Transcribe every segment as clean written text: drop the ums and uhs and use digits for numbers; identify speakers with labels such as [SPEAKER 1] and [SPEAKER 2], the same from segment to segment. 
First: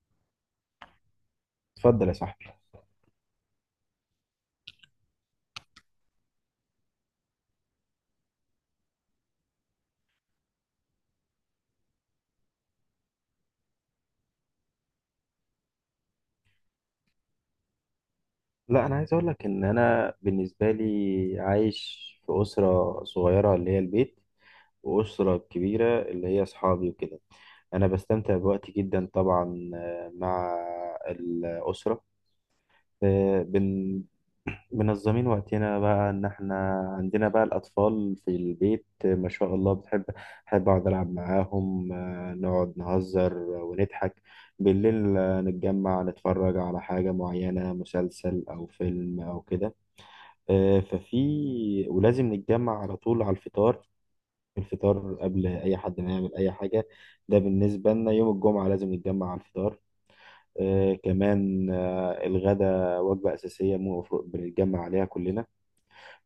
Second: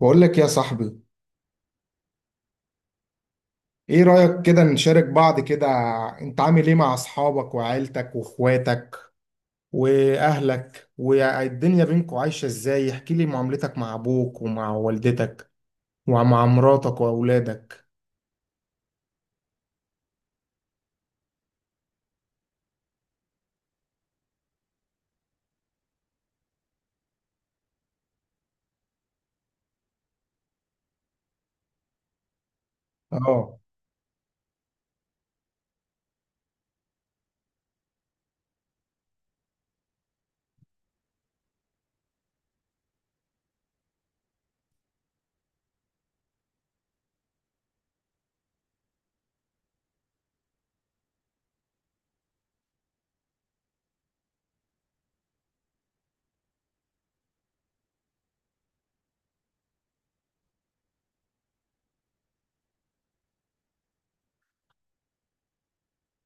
[SPEAKER 1] بقول لك يا صاحبي،
[SPEAKER 2] اتفضل يا صاحبي.
[SPEAKER 1] ايه رأيك كده نشارك بعض كده؟ انت عامل ايه مع اصحابك وعيلتك واخواتك واهلك والدنيا بينكم عايشة ازاي؟ احكي لي معاملتك مع ابوك ومع والدتك ومع مراتك واولادك.
[SPEAKER 2] لا، انا عايز اقول لك ان انا بالنسبه لي عايش في اسره صغيره اللي هي البيت، واسره كبيره اللي هي اصحابي وكده. انا بستمتع بوقتي جدا طبعا، مع الاسره. آه،
[SPEAKER 1] اه.
[SPEAKER 2] بن منظمين وقتنا بقى ان احنا عندنا بقى الاطفال في البيت، ما شاء الله، بحب اقعد العب معاهم، نقعد نهزر ونضحك بالليل، نتجمع نتفرج على حاجة معينة، مسلسل او فيلم او كده. ففي ولازم نتجمع على طول على الفطار، الفطار قبل اي حد ما يعمل اي حاجة. ده بالنسبة لنا يوم الجمعة لازم نتجمع على الفطار. كمان، الغدا وجبة أساسية المفروض بنتجمع عليها كلنا.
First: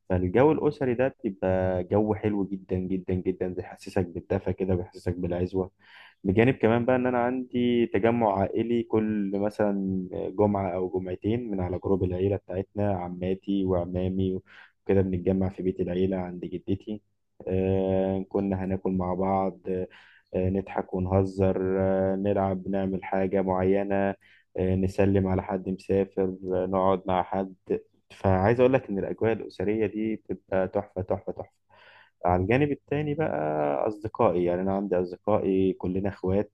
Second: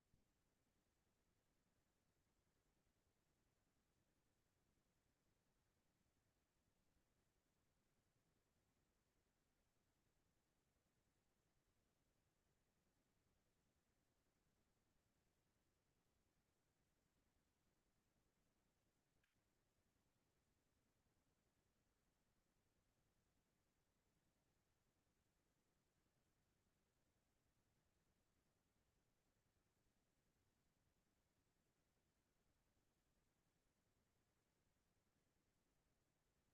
[SPEAKER 2] فالجو الأسري ده بيبقى جو حلو جدا جدا جدا، بيحسسك بالدفى كده، بيحسسك بالعزوة. بجانب كمان بقى إن أنا عندي تجمع عائلي كل مثلا جمعة أو جمعتين، من على جروب العيلة بتاعتنا، عماتي وعمامي وكده بنتجمع في بيت العيلة عند جدتي. كنا هناكل مع بعض، نضحك ونهزر، نلعب نعمل حاجة معينة، نسلم على حد مسافر، نقعد مع حد. فعايز اقول لك ان الاجواء الاسريه دي بتبقى تحفه تحفه تحفه. على الجانب التاني بقى، اصدقائي، يعني انا عندي اصدقائي كلنا اخوات،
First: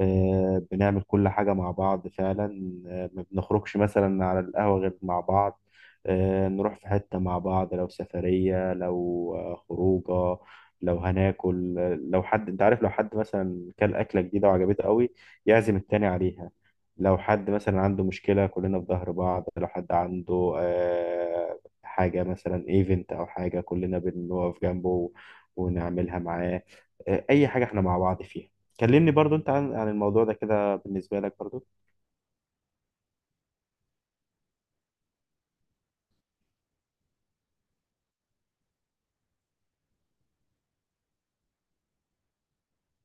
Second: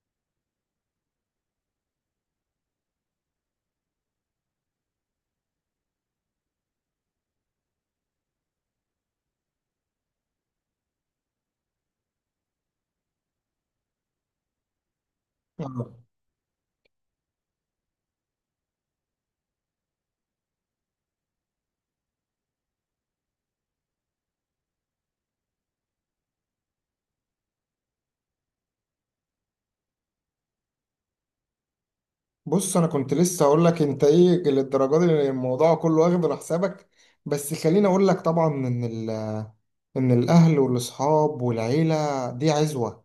[SPEAKER 2] بنعمل كل حاجة مع بعض فعلا، ما بنخرجش مثلا على القهوة غير مع بعض، نروح في حتة مع بعض، لو سفرية، لو خروجة، لو هناكل، لو حد انت عارف لو حد مثلا كل أكلة جديدة وعجبته قوي، يعزم
[SPEAKER 1] آه.
[SPEAKER 2] التاني عليها. لو حد مثلا عنده مشكلة كلنا في ظهر بعض، لو حد عنده حاجة مثلا ايفنت أو حاجة كلنا بنقف جنبه ونعملها معاه. أي حاجة احنا مع بعض فيها. كلمني برضو انت عن الموضوع ده كده بالنسبة لك برضو.
[SPEAKER 1] بص، انا كنت لسه اقول لك انت ايه للدرجه دي الموضوع كله واخد على حسابك. بس خليني اقول لك طبعا ان ان الاهل والاصحاب والعيلة دي عزوة.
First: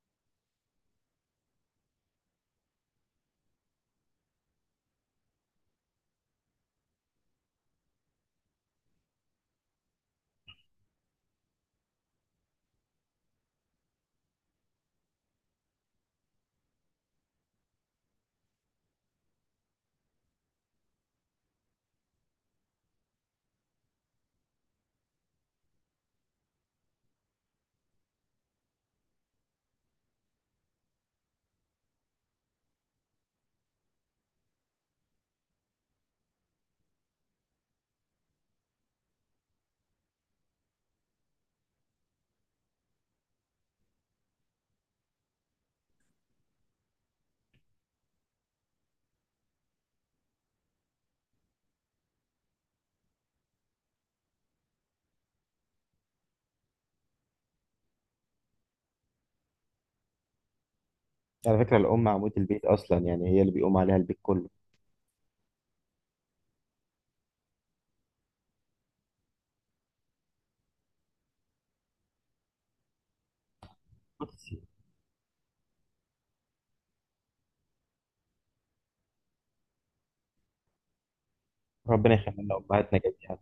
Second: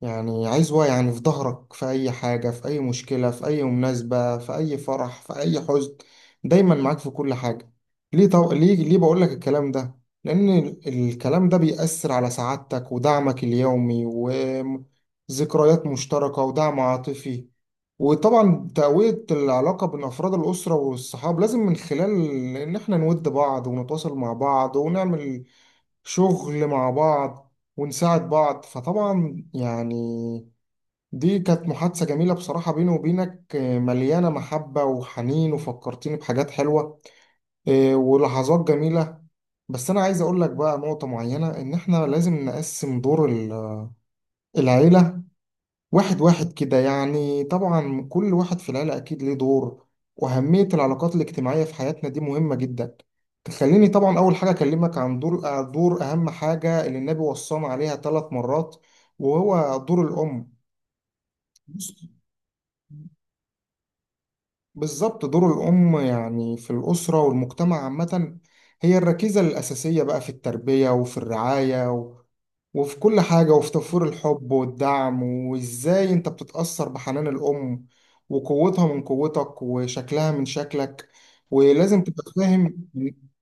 [SPEAKER 1] يعني عايز واقع، يعني في ظهرك، في أي حاجة، في أي مشكلة، في أي مناسبة، في أي فرح، في أي حزن، دايما معاك في كل حاجة. ليه بقول لك الكلام ده؟ لأن الكلام ده بيأثر على سعادتك ودعمك اليومي وذكريات مشتركة ودعم عاطفي. وطبعا تقوية العلاقة بين أفراد الأسرة والصحاب لازم من خلال إن إحنا نود بعض ونتواصل مع بعض ونعمل شغل مع بعض ونساعد بعض. فطبعا يعني دي كانت محادثة جميلة بصراحة بيني وبينك، مليانة محبة وحنين وفكرتيني بحاجات حلوة ولحظات جميلة. بس أنا عايز أقول لك بقى نقطة معينة، إن إحنا لازم نقسم دور العيلة واحد واحد كده. يعني طبعا كل واحد في العيلة أكيد ليه دور، وأهمية العلاقات الاجتماعية في حياتنا دي مهمة جدا. تخليني طبعا أول حاجة أكلمك عن دور أهم حاجة اللي النبي وصانا عليها ثلاث مرات، وهو دور الأم.
[SPEAKER 2] على فكرة الأم عمود البيت أصلا، يعني هي اللي بيقوم عليها البيت كله.
[SPEAKER 1] بالظبط. دور الأم يعني في الأسرة والمجتمع عامة، هي الركيزة الأساسية بقى في التربية وفي الرعاية وفي كل حاجة وفي توفير
[SPEAKER 2] بص،
[SPEAKER 1] الحب والدعم. وإزاي أنت بتتأثر بحنان الأم، وقوتها من قوتك، وشكلها من شكلك. ولازم
[SPEAKER 2] ربنا
[SPEAKER 1] تبقى
[SPEAKER 2] يخلينا
[SPEAKER 1] فاهم
[SPEAKER 2] أمهاتنا
[SPEAKER 1] إن
[SPEAKER 2] جميعا.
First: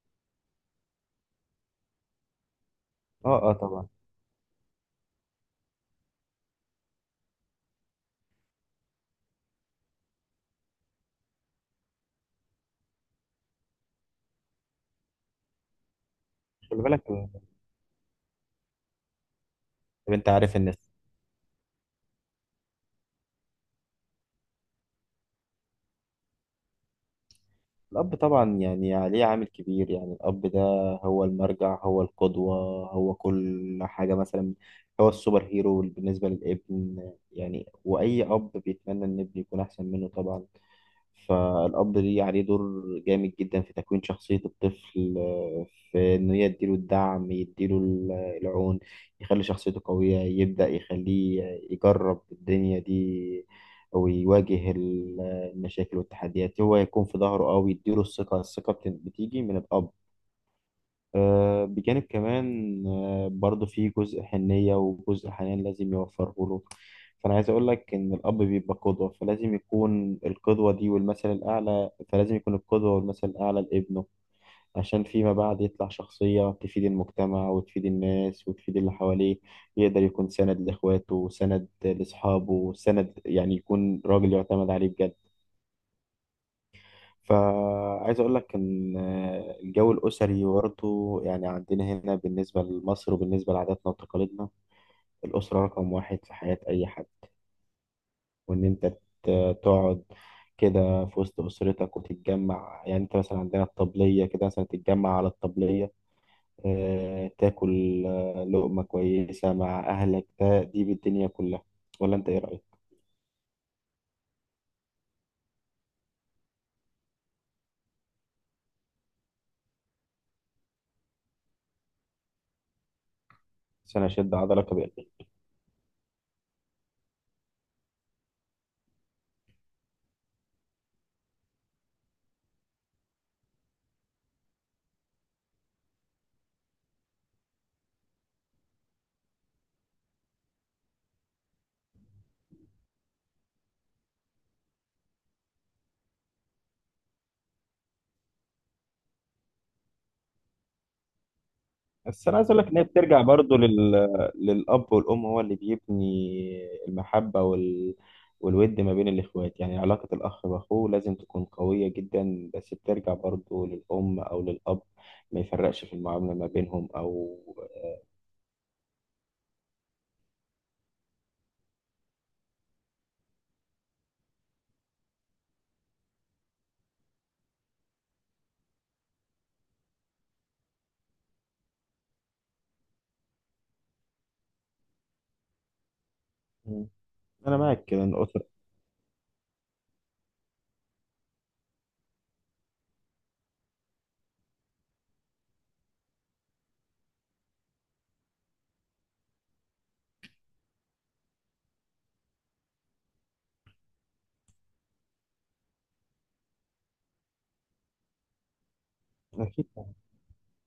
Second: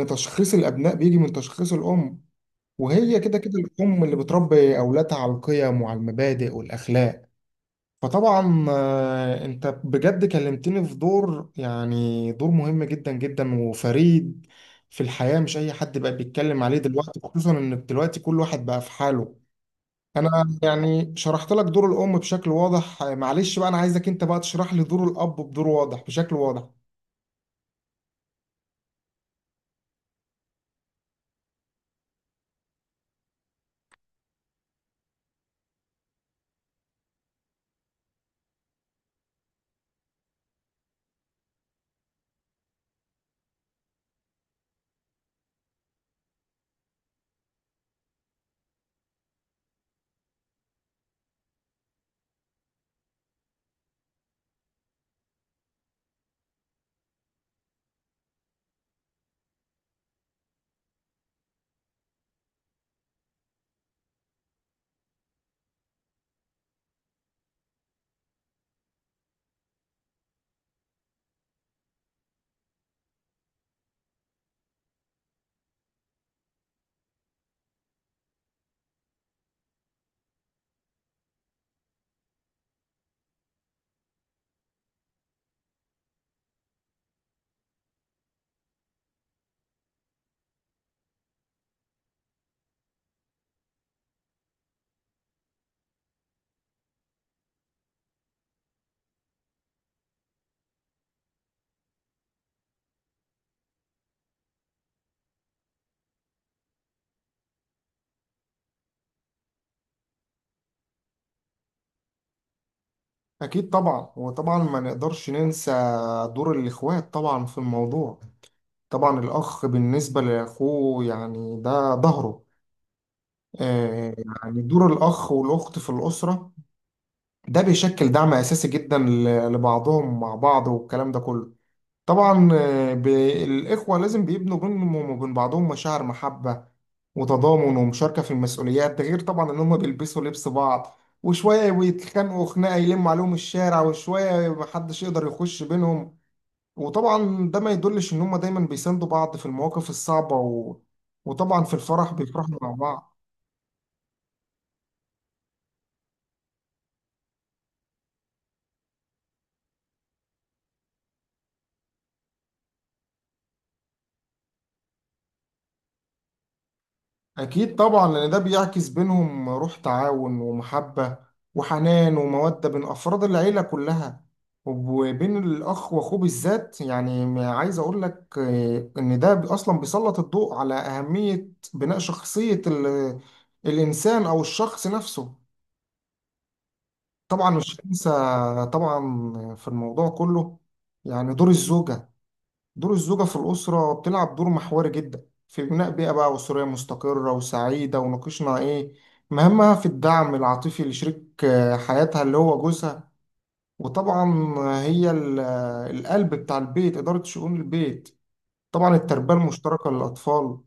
[SPEAKER 1] إن تشخيص الأبناء بيجي من تشخيص الأم. وهي كده
[SPEAKER 2] اه، اه،
[SPEAKER 1] كده
[SPEAKER 2] طبعا.
[SPEAKER 1] الأم اللي بتربي أولادها على القيم وعلى المبادئ والأخلاق. فطبعا انت بجد كلمتني في دور، يعني دور مهم جدا جدا وفريد في الحياة، مش اي حد بقى بيتكلم عليه
[SPEAKER 2] خلي بالك.
[SPEAKER 1] دلوقتي، خصوصا ان دلوقتي كل واحد بقى في حاله.
[SPEAKER 2] طب انت
[SPEAKER 1] انا
[SPEAKER 2] عارف ان
[SPEAKER 1] يعني شرحت لك دور الام بشكل واضح، معلش بقى، انا عايزك انت بقى تشرح لي دور الاب بدور واضح بشكل واضح.
[SPEAKER 2] الأب طبعا يعني عليه عامل كبير، يعني الأب ده هو المرجع، هو القدوة، هو كل حاجة. مثلا هو السوبر هيرو بالنسبة للابن، يعني وأي أب بيتمنى إن ابنه يكون أحسن منه طبعا. فالأب ليه عليه دور جامد جدا في تكوين شخصية الطفل، في إن هي يديله الدعم، يديله العون، يخلي شخصيته قوية، يبدأ يخليه يجرب الدنيا دي، ويواجه المشاكل والتحديات، هو يكون في ظهره أو يديله الثقة. الثقة بتيجي من الأب. بجانب كمان برضه في جزء حنية وجزء حنان لازم يوفره له. فأنا عايز أقول لك إن الأب بيبقى قدوة، فلازم يكون القدوة دي والمثل الأعلى، فلازم يكون القدوة والمثل الأعلى لابنه، عشان فيما بعد يطلع شخصية تفيد المجتمع وتفيد الناس وتفيد اللي حواليه، يقدر يكون سند لإخواته، سند لأصحابه، سند، يعني يكون راجل يعتمد عليه بجد. فعايز اقول لك ان الجو الاسري برضه، يعني عندنا هنا بالنسبه لمصر وبالنسبه لعاداتنا وتقاليدنا، الاسره رقم واحد في حياه اي حد. وان انت تقعد كده في وسط اسرتك وتتجمع، يعني انت مثلا عندنا الطبليه كده، مثلا تتجمع على الطبليه، تاكل لقمه كويسه مع اهلك، ده دي بالدنيا كلها. ولا انت ايه رايك؟
[SPEAKER 1] اكيد طبعا. وطبعا ما نقدرش ننسى دور الاخوات طبعا في الموضوع. طبعا الاخ بالنسبة لاخوه يعني ده ظهره.
[SPEAKER 2] عشان اشد
[SPEAKER 1] يعني
[SPEAKER 2] عضلك.
[SPEAKER 1] دور الأخ والأخت في الأسرة ده بيشكل دعم أساسي جدا لبعضهم مع بعض، والكلام ده كله. طبعا الإخوة لازم بيبنوا بينهم وبين بعضهم مشاعر محبة وتضامن ومشاركة في المسؤوليات. ده غير طبعا إن هم بيلبسوا لبس بعض، وشوية بيتخانقوا خناقة يلموا عليهم الشارع، وشوية محدش يقدر يخش بينهم. وطبعا ده ما يدلش إن هم دايما بيساندوا بعض في المواقف الصعبة وطبعا في الفرح
[SPEAKER 2] بس انا عايز
[SPEAKER 1] بيفرحوا
[SPEAKER 2] اقول لك
[SPEAKER 1] مع
[SPEAKER 2] ان هي
[SPEAKER 1] بعض.
[SPEAKER 2] بترجع برضو للاب والام. هو اللي بيبني المحبه والود ما بين الاخوات، يعني علاقه الاخ باخوه لازم تكون قويه جدا، بس بترجع برضو للام او للاب، ما يفرقش في المعامله ما بينهم او.
[SPEAKER 1] أكيد طبعا لأن ده بيعكس بينهم روح تعاون ومحبة وحنان ومودة بين أفراد العيلة كلها. وبين الأخ وأخوه بالذات، يعني ما عايز أقول لك إن ده أصلا بيسلط الضوء على أهمية بناء شخصية الإنسان أو الشخص نفسه.
[SPEAKER 2] مم.
[SPEAKER 1] طبعا
[SPEAKER 2] انا
[SPEAKER 1] مش
[SPEAKER 2] معاك كده
[SPEAKER 1] هنسى
[SPEAKER 2] إن الاسر.
[SPEAKER 1] طبعا في الموضوع كله يعني دور الزوجة. دور الزوجة في الأسرة بتلعب دور محوري جدا في بناء بيئة بقى أسرية مستقرة وسعيدة. وناقشنا إيه مهامها في الدعم العاطفي لشريك حياتها اللي هو جوزها. وطبعا هي القلب بتاع البيت، إدارة شؤون البيت، طبعا التربية
[SPEAKER 2] اكيد.
[SPEAKER 1] المشتركة للأطفال،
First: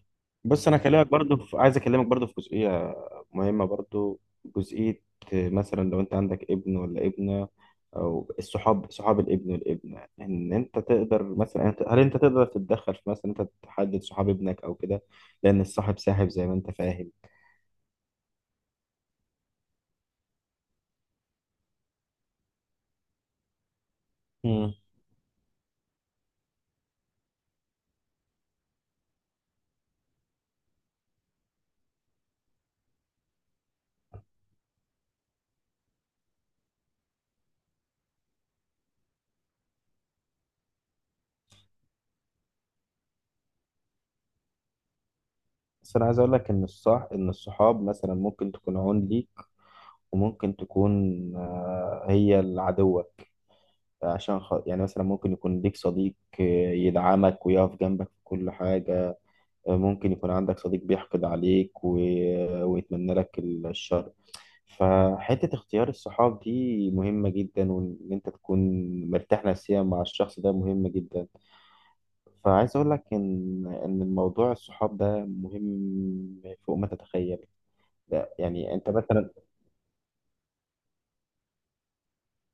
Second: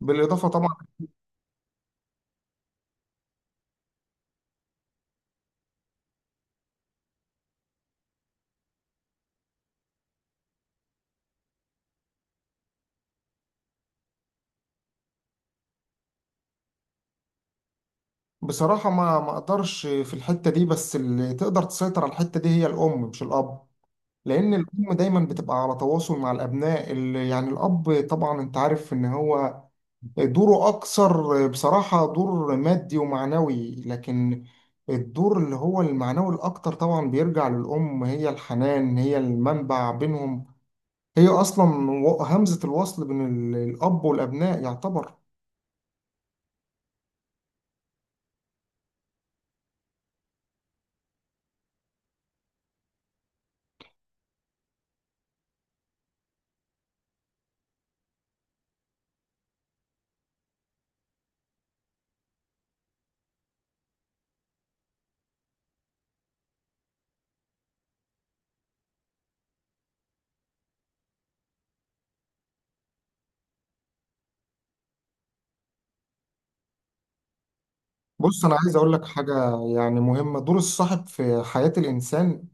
[SPEAKER 1] بالإضافة
[SPEAKER 2] بص
[SPEAKER 1] طبعا.
[SPEAKER 2] انا اكلمك برضو عايز اكلمك برضو في جزئيه مهمه، برضو جزئيه، مثلا لو انت عندك ابن ولا ابنه، او الصحاب، صحاب الابن والابنه، ان انت تقدر مثلا هل انت تقدر تتدخل في مثلا انت تحدد صحاب ابنك او كده، لان الصاحب ساحب زي ما انت فاهم.
[SPEAKER 1] بصراحة ما أقدرش في الحتة دي، بس اللي تقدر تسيطر على الحتة دي هي الأم مش الأب. لأن
[SPEAKER 2] مم.
[SPEAKER 1] الأم دايما بتبقى على تواصل مع الأبناء، اللي يعني الأب طبعا أنت عارف إن هو دوره أكثر بصراحة دور مادي ومعنوي. لكن الدور اللي هو المعنوي الأكتر طبعا بيرجع للأم. هي الحنان، هي المنبع بينهم، هي أصلا همزة الوصل بين الأب والأبناء يعتبر.
[SPEAKER 2] بس انا عايز اقول لك ان الصح، ان الصحاب مثلا ممكن تكون عون ليك، وممكن تكون هي العدوة. عشان يعني مثلا ممكن يكون ليك صديق آه، يدعمك ويقف جنبك في كل حاجة، ممكن يكون عندك صديق بيحقد عليك ويتمنى لك الشر. فحتة اختيار الصحاب دي مهمة جدا، وإن أنت تكون مرتاح نفسيا مع الشخص ده مهمة جدا. فعايز أقول لك إن الموضوع الصحاب ده مهم فوق ما تتخيل. ده
[SPEAKER 1] بص، أنا
[SPEAKER 2] يعني
[SPEAKER 1] عايز
[SPEAKER 2] أنت
[SPEAKER 1] أقول لك
[SPEAKER 2] مثلا.
[SPEAKER 1] حاجة يعني مهمة. دور الصاحب في حياة الإنسان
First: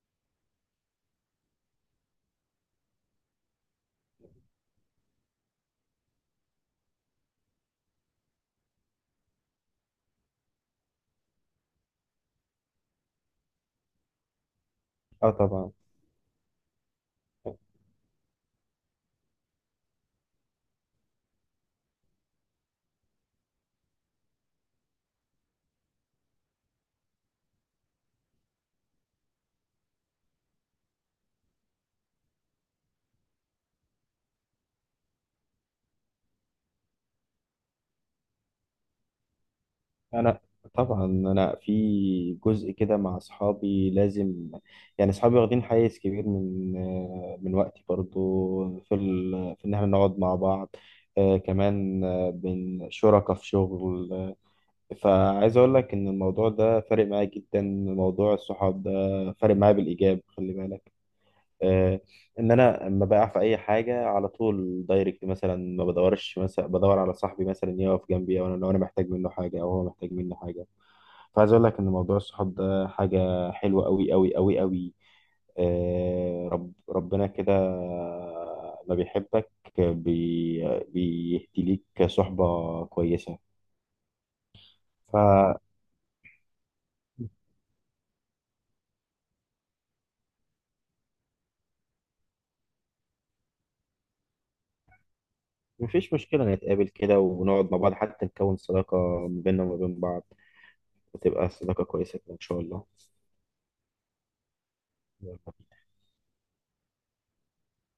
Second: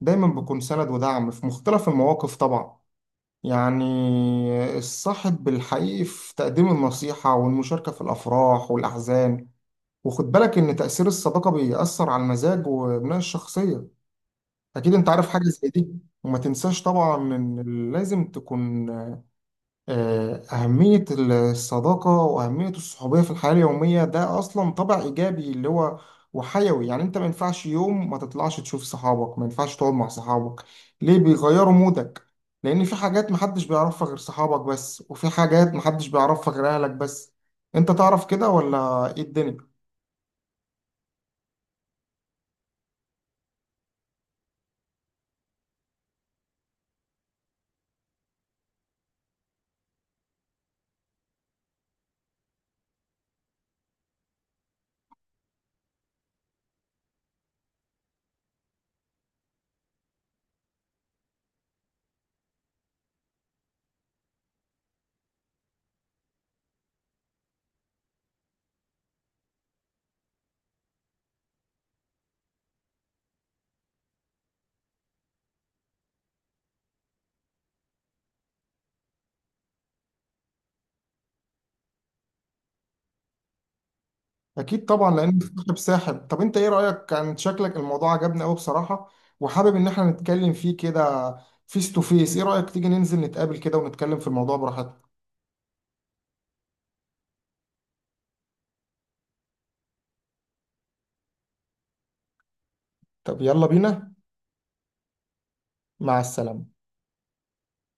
[SPEAKER 1] دايما بيكون سند ودعم في مختلف المواقف طبعا، يعني الصاحب الحقيقي في تقديم النصيحة والمشاركة في الأفراح والأحزان. وخد بالك ان تأثير الصداقة بيأثر على المزاج وبناء الشخصية، اكيد انت عارف
[SPEAKER 2] آه،
[SPEAKER 1] حاجة زي
[SPEAKER 2] طبعا.
[SPEAKER 1] دي. وما تنساش طبعا ان لازم تكون أهمية الصداقة وأهمية الصحوبية في الحياة اليومية ده أصلا طبع إيجابي اللي هو وحيوي. يعني أنت ما ينفعش يوم ما تطلعش تشوف صحابك، ما ينفعش تقعد مع صحابك، ليه بيغيروا مودك. لأن في حاجات محدش بيعرفها غير صحابك بس، وفي حاجات محدش بيعرفها غير أهلك بس. أنت تعرف كده ولا إيه الدنيا؟
[SPEAKER 2] انا طبعا انا في جزء كده مع اصحابي لازم، يعني اصحابي واخدين حيز كبير من وقتي، برضو في في ان احنا نقعد مع بعض، آه، كمان آه، بن شركاء في شغل، فعايز اقول لك ان الموضوع ده فارق معايا جدا، موضوع الصحاب ده فارق معايا بالايجاب، خلي بالك. آه، ان انا لما بقع في اي حاجه على طول دايركت، مثلا ما بدورش، مثلا بدور على صاحبي مثلا يقف جنبي، او لو انا محتاج منه حاجه او هو محتاج مني حاجه. فعايز اقول لك ان موضوع الصحاب ده حاجه حلوه قوي قوي قوي قوي. آه، ربنا كده ما بيحبك بي بيهدي ليك صحبه كويسه.
[SPEAKER 1] اكيد طبعا لان
[SPEAKER 2] فمفيش
[SPEAKER 1] السحب ساحب. طب انت ايه رايك؟ كان شكلك الموضوع عجبني قوي بصراحه، وحابب ان احنا نتكلم فيه كده فيس تو فيس. ايه رايك تيجي ننزل نتقابل كده ونتكلم في الموضوع براحتنا؟
[SPEAKER 2] مشكله نتقابل كده ونقعد مع بعض، حتى نكون صداقه ما بيننا وما بين بعض، وتبقى صداقه كويسه كده ان شاء
[SPEAKER 1] طب يلا بينا.
[SPEAKER 2] الله.
[SPEAKER 1] مع السلامه.